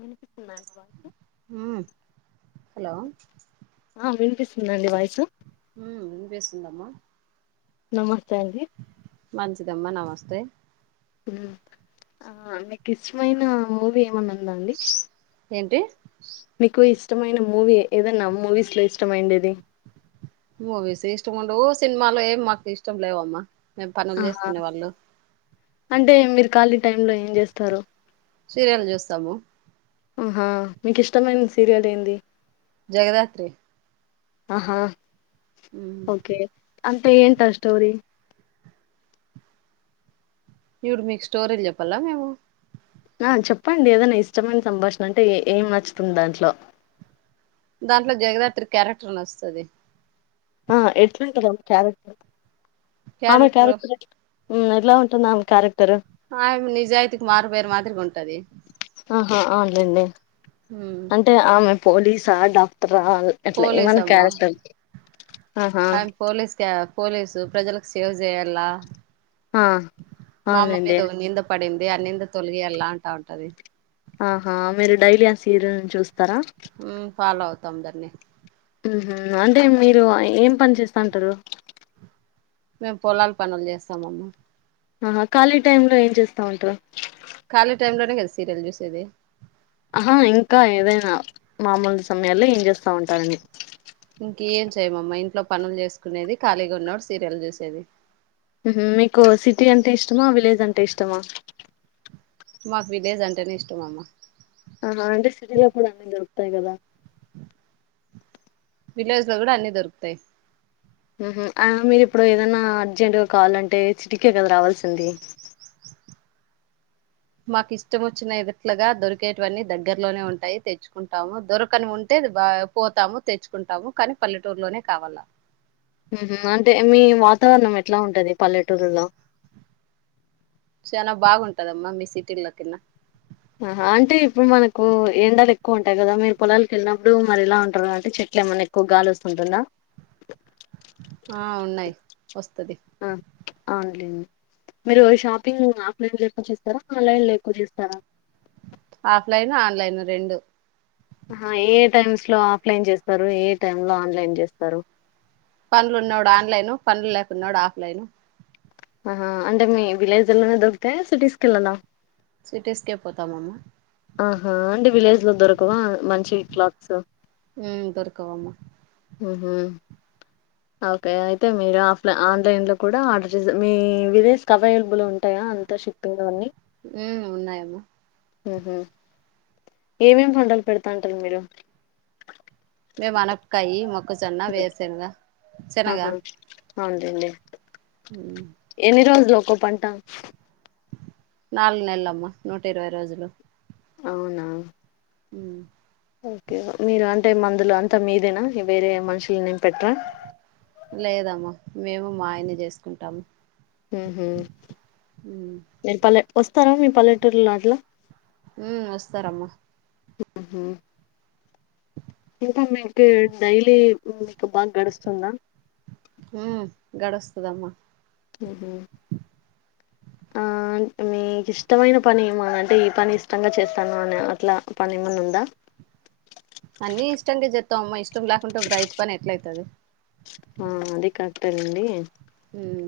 వినిపిన్నా హ్మ్ హలో వినిపి నడి బయ్ సు ఇందమ్మా నమస్త ీ చెమ్మా నమస్తే ఆ నీకు ఇష్టమైన మూవీ ఏమన్నా ఉందా అండి ఏంటి మీకు ఇష్టమైన మూవీ ఏదన్నా మూవీస్ లో ఇష్టమైండేది మూవీస్ ఇష్టం ఉండవు సినిమాలు ఏమి మాకు ఇష్టం లేవమ్మా మేము పనులు ఆహా చేసుకునే వాళ్ళు అంటే మీరు ఖాళీ టైమ్ లో ఏం చేస్తారు సీరియల్ చూస్తాము ఆహా మీకు ఇష్టమైన సీరియల్ ఏంది జగదాత్రి ఆహా ఉమ్ అంత ఏంటా ఆ స్టోరి ఇప్పుడు మీకు స్టోరీలు చెప్పాల్లా మేము ఆ చెప్పండి ఏదైనా ఇష్టమైన సంభాషణ అంటే ఏం నచ్చుతుంది దాంట్లో దాంట్లో జగదాత్రి క్యారెక్టర్ నచ్చుతాది ఆ ఎట్లు ఉంటది ఒక క్యారెక్ట్ ర్ ఆమె క్యారెక్టర్ కరక్ట్ ఉమ్ ఎలా ఉంటుంది ఆమె కారెక్టర్ ఆయమ్ నిజాయితీకి మారు పేరు మాదిరిగ ఉంటది అహా అవునులేండి హ్మ్ అంటే ఆమె పోలీస్ అండ్ డాక్ రావాలి అట్లా పోలీస్ ఏమన్నా అమ్మా క్యారెక్టర్ ఆహా ఆమె పోలీస్ క పోలీసు ప్రజలకు సేవ్ చేయాల్లా ఆ అవునులేండి అది న్నింద తొలిగియ్యాలా అంటా ఉంటది ఆహా మీరు డైలీ ఆ సిరియల్ చూస్ ఉమ్ ఫాల వ తొందరనే ఉమ్ హు అంటే మీరు ఏం పని చేస్తా ఉంటరు మేము పొలాల పనులు చేస్తాం అమ్మ ఆహా ఖాళీ టైమ్ లో ఏం చేస్తా ఉంటారు ఖాళీ టైం లోనే కదా సీరియల్ చూసేది ఆహా ఇంకా ఏదైనా మామూలు సమయాల్లో ఏం చేస్తా ఉంటారని ఇంకేం చేయమమ్మా ఇంట్లో పనులు చేసుకునేది ఖాళీగా ఉన్నపుడు సీరియల్ చూసేది ఉహు మీకు సిటీ అంటే ఇష్టమా విలేజ్ అంటే ఇష్టమా మాకు విలేజ్ అంటేనే ఇష్టం అమ్మా వత్తాయి కదా విలేజ్ లో కూడా అన్ని దొరుకుతాయి ఉహు మీరు ఇప్పుడు ఏదైనా అర్జెంట్ గా కావాలంటే చిటికె కద రావాల్సింది మాకు ఇష్టం వచ్చిన ఎదుట్లుగా దొరికేటివన్నీ దగ్గర్లోనే ఉంటాయి. తెచ్చుకుంటాము. దొరకనివి ఉంటే బా పోతాము తెచ్చుకుంటాము. కానీ పల్లెటూరులోనే కావాల్ల ఉహ్మ్ అంటే మీ వాతావరణం ఎట్లా ఉంటది పల్లెటూర్ల లా? చాలా బాగుంటదమ్మా మీ సిటీ లకన్నా ఆహా అంటే ఇప్పుడు మనకు ఎండలు ఎక్కువ ఉంటాయి కదా మీరు పొలాల కి వెళ్ళినప్పుడు మరి ఇలా ఉంటారు కాబ్బటి చెట్లు ఏమన్నా ఎక్కువ గాలి వస్తుంటుందా? ఆ ఉన్నాయ్ ఆ అవునులేం మీరు షాపింగ్ ఓఫ్ఫ్లిన్ లో ఎక్కువ చేస్తారా ఆన్లైన్ లో ఎక్కువ చేస్తారా? ఓఫ్ఫ్లిను ఆన్లైను రెండు ఆహా ఏ ఏ టైమ్స్ లో ఆఫ్ లైన్ చేస్తారు ఏ ఏ టైమ్ లో ఆన్లైన్ చేస్తారు? పనులు ఉనోడు ఆన్లైను పనులు లేనోడు ఆఫ్లైను ఆహా అంటే మీ విలేజ్లోనే దొరుకుతాయా సిటీస్ కి కెళ్లలా? సిటీస్ కె పోతామమ్మ ఆహా అంటే విలేజ్ లో దొరకవా? మంచి క్లాత్స్ ఉమ్ దొరకవమ్మా ఉ హ్మ ఓకే అయితే మీరు ఆఫ్లై ఆన్లైన్ లో కూడా ఆర్డర్ చేస మీ విలేజ్ కి అవైలబుల్ ఉంటాయా అంతా షిప్పింగ్ వన్నీ? ఉ ఉన్నాయమ్మ ఉహు ఏమేం పంటలు పెడతాన్ టారు మీరు మేమ్ అనపకాయి మొ క జొన్న వేరుశెనగ ఆహా అవును లెండి మ్మ్ ఒక పంటా నాలుగు నెలలు అమ్మా నూట ఇరవై రోజులు అవునా? ఉ ఓకే మీరు అంటే మందులు అంతా మీదేనా వేరే మనుషుల నేం పెట్టారా? లేదమ్మా మేము మా ఆయనే చేసుకుంటాము ఊహుమ్ ఉమ్ వస్తారా మీ పల్లెటూరుల లో అట్లా మ్మ్ వస్తారమ్మా ఉహు ఇ మీకు డైలీ మీకు బాగా గడుస్తుందా? హమ్మ్ గడుస్తుదమ్మా మ్మ్హు ఆ మీకు ఇష్టమైన పని అంటే ఈ పని ఇష్టంగా చేస్తాను అని అట్లా పని ఏమన్నా ఉందా అన్ని ఇష్టంగానే చెస్తాం అమ్మా ఇష్టం లేకుంటే బ రైతు పని ఎట్ల అయితది ఆ అది కరెక్ట్ ఎ లెండి హ్మ్మ్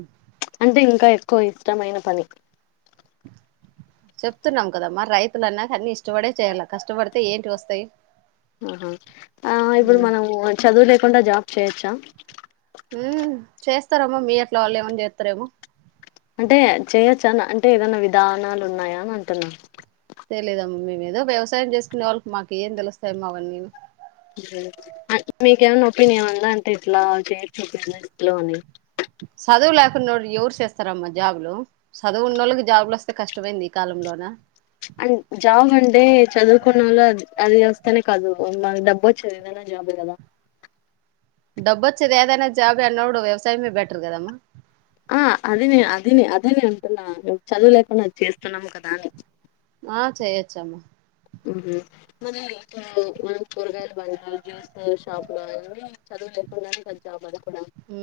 అంటే ఇంకా ఎక్కువ ఇష్టమైన పని చెప్తున్నాం కదా మరి రైతులన్నా అన్ని ఇష్టపడే చేయాల కష్టపడితే ఏంటి వస్తాయి ఆహా ఆ ఇప్పుడు ఉమ్ మనం చదువు లేకుండా జాబ్ చేయొచ్చా? మ్మ్ చేస్తారేమో మీ ఎట్లా వాళ్ళు ఏమైనా చేస్తారేమో చా అంటే ఏదైనా విధానాలు ఉన్నాయా అని అంటున్నా తెలిదమ్మ మేమ ఏదో వ్యవసాయం చేసుకునే వాళ్ళకి మాకు ఏం తెలుస్తాయ అమ్మా అవన్నీ మీకేమన్నా ఒపీనియన్ ఉందా అంటే ఇట్లా చేయ చూపిించందిలో అని సదువులేకుోడి ఎవరు చేస్తారమ్మా జాబ్ లు చదువు ఉన్న వాళ్ళకి జాబ్ులు వస్తే కష్టమైంది ఈ కాలంలోన అం జాబ్ అంటే చదువుకున్న వాళ్ు అది వస్తేనే కాదు మాకు డబ్బు వ చదిదనా జాబ్ కదా డబ్బు వచ్చది అదనా జాబ్ నోడు వ్యవసామ బెటర్ కదమ్మా ఆ అదినే అదినే అదేనే అంటున్నా మే చదువు లేకుండా అది చేస్తున్నాం కదా అని ఆ చేయొచ్చ అమ్మ మన ఇప్పు మనం కూరగాయలు బంలు జ్యూస్ షాప్ లో అ చదువు లేకుండానికిాని ఉ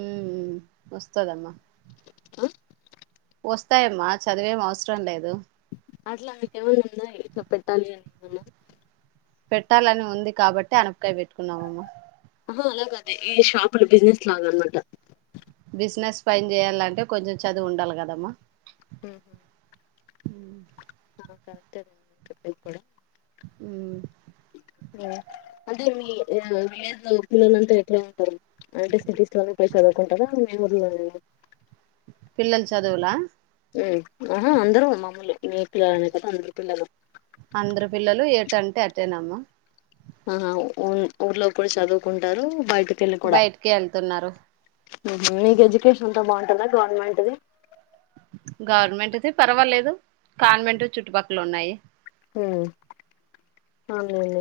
వస్తదమ్మా ఆ వస్తాయమ్మా చదివేం అవసరం లేదు అట్లా ఆమెక ఏమైన్నా ఉన్నా ఇలా పెట్టాలి అని మన పెట్టాలని ఉంది కాబట్టి అనపకాయ పెట్టుకున్నామమ్మ హ అలాగ అదే ఈ ాప్ లో బిజినెస్ లాగా అనమాట బిజినెస్ పైన చేయాలంటే కొంచెం చదువు ఉండాలి కదమ్మా హ హ కరెక్టేదండిే చెప్పింది కూడా ఉ అంటే మీ వ పిల్లలంతా ఎట్లా ఉంటారు అంటే సిటీస్ లో పై చదువుకుంటారా మీ ఊర్లో పిల్లలు చదువులా ఆహ అర మమ్మల్లు మీ పిల్లలనే కదా అందరు పిల్లలు అందరు పిల్లలు ఏటంటే అటేనమ్మా ఆహాఊ ఊర్లో కూడా చదువుకుంటారు బయట బయటికి వెళ్తున్నారు మీకు ఎడ్యుకేషన్ అంతా బాగుంటందా గవర్నమెంట్దిి గవర్నమెంట్ అది పర్వాలేదు కాన్వెంట్ చుట్టుపక్కల ఉన్నాయి అను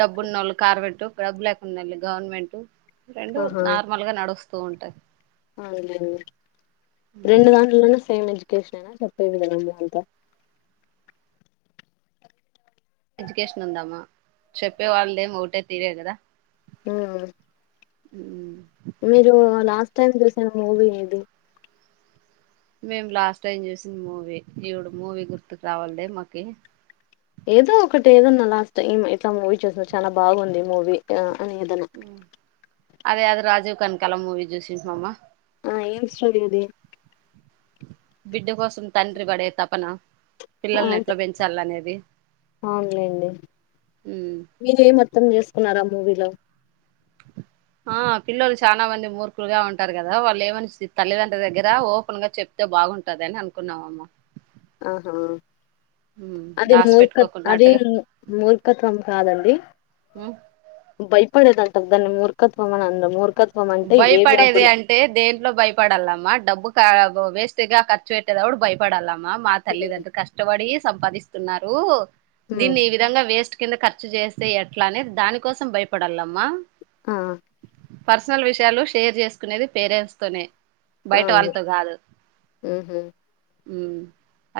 డబ్బు ఉన్న వాళ్ళు కార్పెట్ డబ్బు లేకు ఉండళ్ి గవర్నమెంట్ రెండు నార్మల్ గా నడుస్తుంది తూంటే అ రెం దాడు సేమ్ ఎజ్యుకేషన్నా చెప్పే విదమ్మా అంత ఎడ్యుకేషన్ ఉందామా చెప్పే వాళ్ళద ఏమ ఒకటే తీరే కదా ఉ ఉ ఎత్తం దసా మూవీది మేం లాస్ట్ టైం చూసింది మూవీ ఈవిడు మూవీ గుర్తుకు రావాలదే మాకి ఏదో ఒకటి ఏదన్నా లాస్ట్ టైం ఇట్లా మూవీ చూస్తున్నా చాలా బాగుంది మూవీ అని ఏదన్నా అదే అదు రాజీవ్ కనుక కల మూవీ చూసించమామ్మా ఆ ఏం స్ోగదది బిడ్డ కోసం తండ్రి పడే తప్పనా అంటే అవునండి ఉమ్ మీరు ఏ మొత్తం చేసుకున్నారామ్ మూవీలో ఆ పిల్లలు చాలా మంది మూర్ఖులుగా ఉంటారు కదా వాళ్ళు ఏమని తల్లిదండ్ర్రి దగ్గర ఓపెన్ గా చెప్తే బాగుంటదిని అనుకున్నామమ్మ ఆహా అది దాసి మూర్ఖ అది పెట్టుకోకున్నట్టుగా మూర్ఖత్వం కాదండి ఉమ్, బై పే అంట దని మూఖత్వా మన అంద మూ భయపడేది అంటే దేంట్లో భయపడాలమ్మా డబ్బు వేస్ట్గార్ చటదాో కూడా భయపడాల అమ్ మా హ్మ్. తల్లిదంత కష్టపడి సంపాదిస్తున్నారు హ్మ్. దీన్ని ఈ విధంగా వేస్ట్ కింద ఖర్చు చేస్తే ఎట్లా అనే దాని కోసం భయపడాలమ్మా ఆ పర్ పర్సనల్ విషయాలు షేర్ చేసుకునేది పేరెంట్స్ తోనే బయట అవును వాళ్ళతో కాదు హుహు. అ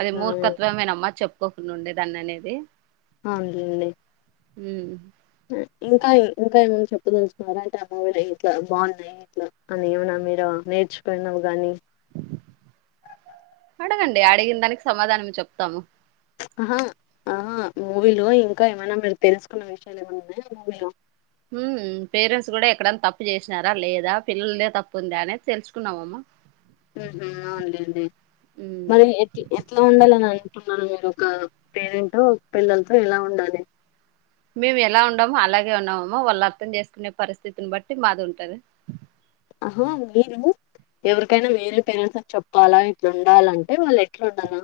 అది అవును మూర్ఖత్వమేనమ్మా చెప్ప ఒకక్కరి ను ఉండే దాన్ని అనేది అండి హ ఇంకా ఇంకా ఏమనా చెప్పదలుచుినారా అంటే ఆ మూవీలు ఇట్లా బాగున్నాయి ఇట్లా అని ఏమనా మీరు నేర్చుకుయినావు ని అడగండి అడిగిన దానికి సమాధానం చెప్తాము ఆహా ఆ మూవీలో ఇంకా ఏమైనా మీరు తెలుసుకున్న విషయాలు ఏమన్నా ఉన్నాయా మూవీలో పేరెంట్స్ కూడా ఎక్కడన్నా తప్పు చేసినారా లేదా పిల్లలదే తప్పు ఉందా అనేది తెలుసుకున్నావమ్మా వుండి ఉమ్ మరి ఎట్ ఎట్లా ఉండాలని అంటున్నారు మీరు ఒక పేరెంట్ పిల్లలతో ఇలా ఉండాలి మేము ఎలా ఉండమో అలాగే ఉన్నామమ్మో వాళ్ళు అర్థం చేసుకునే పరిస్థితిని బట్టి మాది ఉంటది ఆహా మీరు ఎవరికైనా వేరే పేరెంట్స్ అ చెప్పాలా ఇట్లా ఉండాలంటే వాళ్ళు ఎట్లా ఉండనా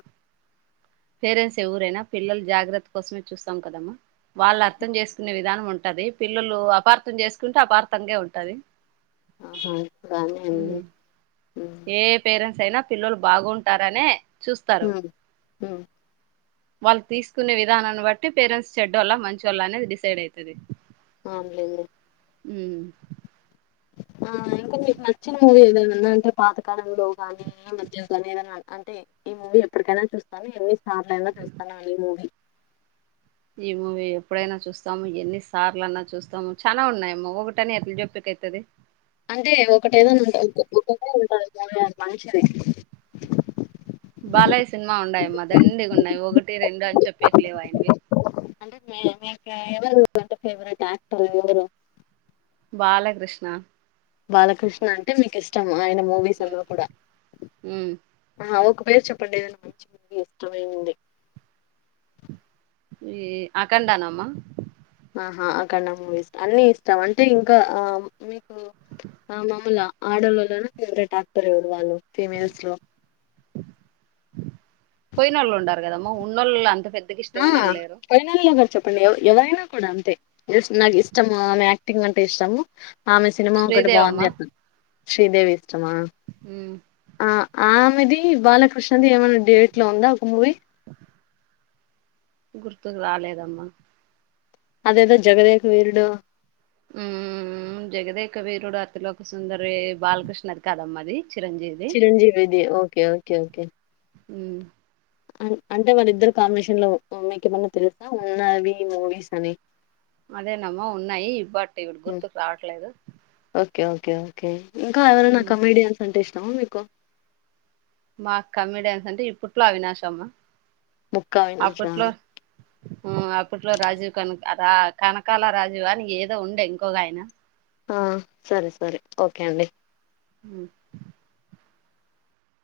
పేరెంట్స్ ఎవరైనా పిల్లలు జాగ్రత్త కోసమే చూస్తాం కదమ్మా వాళ్ళు అర్థం చేసుకునే విధానం ఉంటది పిల్లలు అపార్థం చేసుకుంటే అపార్థంగాే ఉంటది ఆహాగానే అండి ఉమ్ ఏ పేరెంట్స్ అయినా పిల్లలు బాగుంటారనే చూస్తారు హ వాళ్ళు తీసుకునే విధానాన్ని బట్టి పేరెంట్స్ చెడ్డ వాళ్ళ మంచి వాళ్ళ అనేది డిసైడ్ అవుతుది ఆలేండి ఉ ఆ ఇంకా మీకు నచ్చిన మూవీ ఏదనాన్నా అంటే పాతకాలంలో ని మధ్య నీ ఏదన్నా అంటే ఈ మూవీ ఎప్పటికైనా చూస్తాను ఎన్ని సార్లయినా చూస్తాను ఈ మూవీ ఈ మూవీ ఎప్పుడైనా చూస్తాము ఎన్ని సార్లున్నా చూస్తాము చాలా ఉన్నాయమ్మో ఒకటని ఎట్లా జొప్పికైతది అంటే ఒకటేదైనా ఉంటా ఒకటే ఉంటంది మంచిది బాలా సినిమా ఉండయమ్మ దండిగున్నాయి ఒగిటి రెండు అని చెప్పేట్లేవు ఆయనవి అ మ ఫేవరేట్ ఆక్టర్ ఎవరు బాలకృష్ణ బాలకృష్ణ అంటే మీకు ఇష్టం ఆయన మూస్ ఉమ్ లో కూడా ఉమ్ పేరు చెప్పండి ఏదైనా మంచి మూవీ ఇష్టమైంది ఏ అకండానమ్మా ఆహా అకండా మూవీస్ అన్ని ఇస్తాం అంటే ఇంకా మీకు మమూల ఆడోళ్ళలోనే ఫేవరెట్ యాక్టర్ ఎవరు వాళ్ళు ఫీమేల్స్ లో పోయ నళ్ ఉండారు కదమ్మా ఉన్నోళ్ల్ అంత పెద్దగా ఆ ఇష్టమైనోళ్ళు లేరు పైనాల ప్పుడు ఎవరైనా కూడా అంతే నాకు ఇష్టమా ఆమె యాక్టింగ్ అంటే ఇష్టము ఆమె సినిమా ఒకటి శ్రీదేవమ్మ బాగుంది అప్పను శ్రీదేవి ఇష్టమా ఉమ్ ఆ ఆ ది బాలకృష్ణది ఏమైనా డేట్ లో ఉందా ఒక మూవీ గుర్తుకు రాలేదమ్మా అదేదా జగదేక్ వేరుడం ఉ జగదేక వీరుడు అతిలోక సుందరి బాలకృష్ణది కాదమ్మ అది చిరంజీవిది చిరంజీవిది ఓకే ఓకే ఓకే ఉ అంటే వాల్లిద్దరు కాంబినేషన్ లో మీకు ఏమన్నా తెలుసా ఉన్నవి మూవీస్ అని అదేనమ్మో ఉన్నాయి బట్ ఇప్పుడు హ్మ్. గుర్తుకు రావట్లేదు ఓకే ఓకే ఓకే ఇంకా ఎవరనా నా ఉమ్ కమమిడియన్స్ అంటే ఇష్టం చ మీకు మా కమెడియన్స్ అంటే ఇప్పట్లో అవినాశమ్మా ముక్కా వినాశ అప్పట్లో అప్పట్లో రాజీవ్ కన అద కనకాల రాజు అని ఏదో ఉండే ఇంకోగా ఆయన ఆ సరే సర ఓకే అండి అ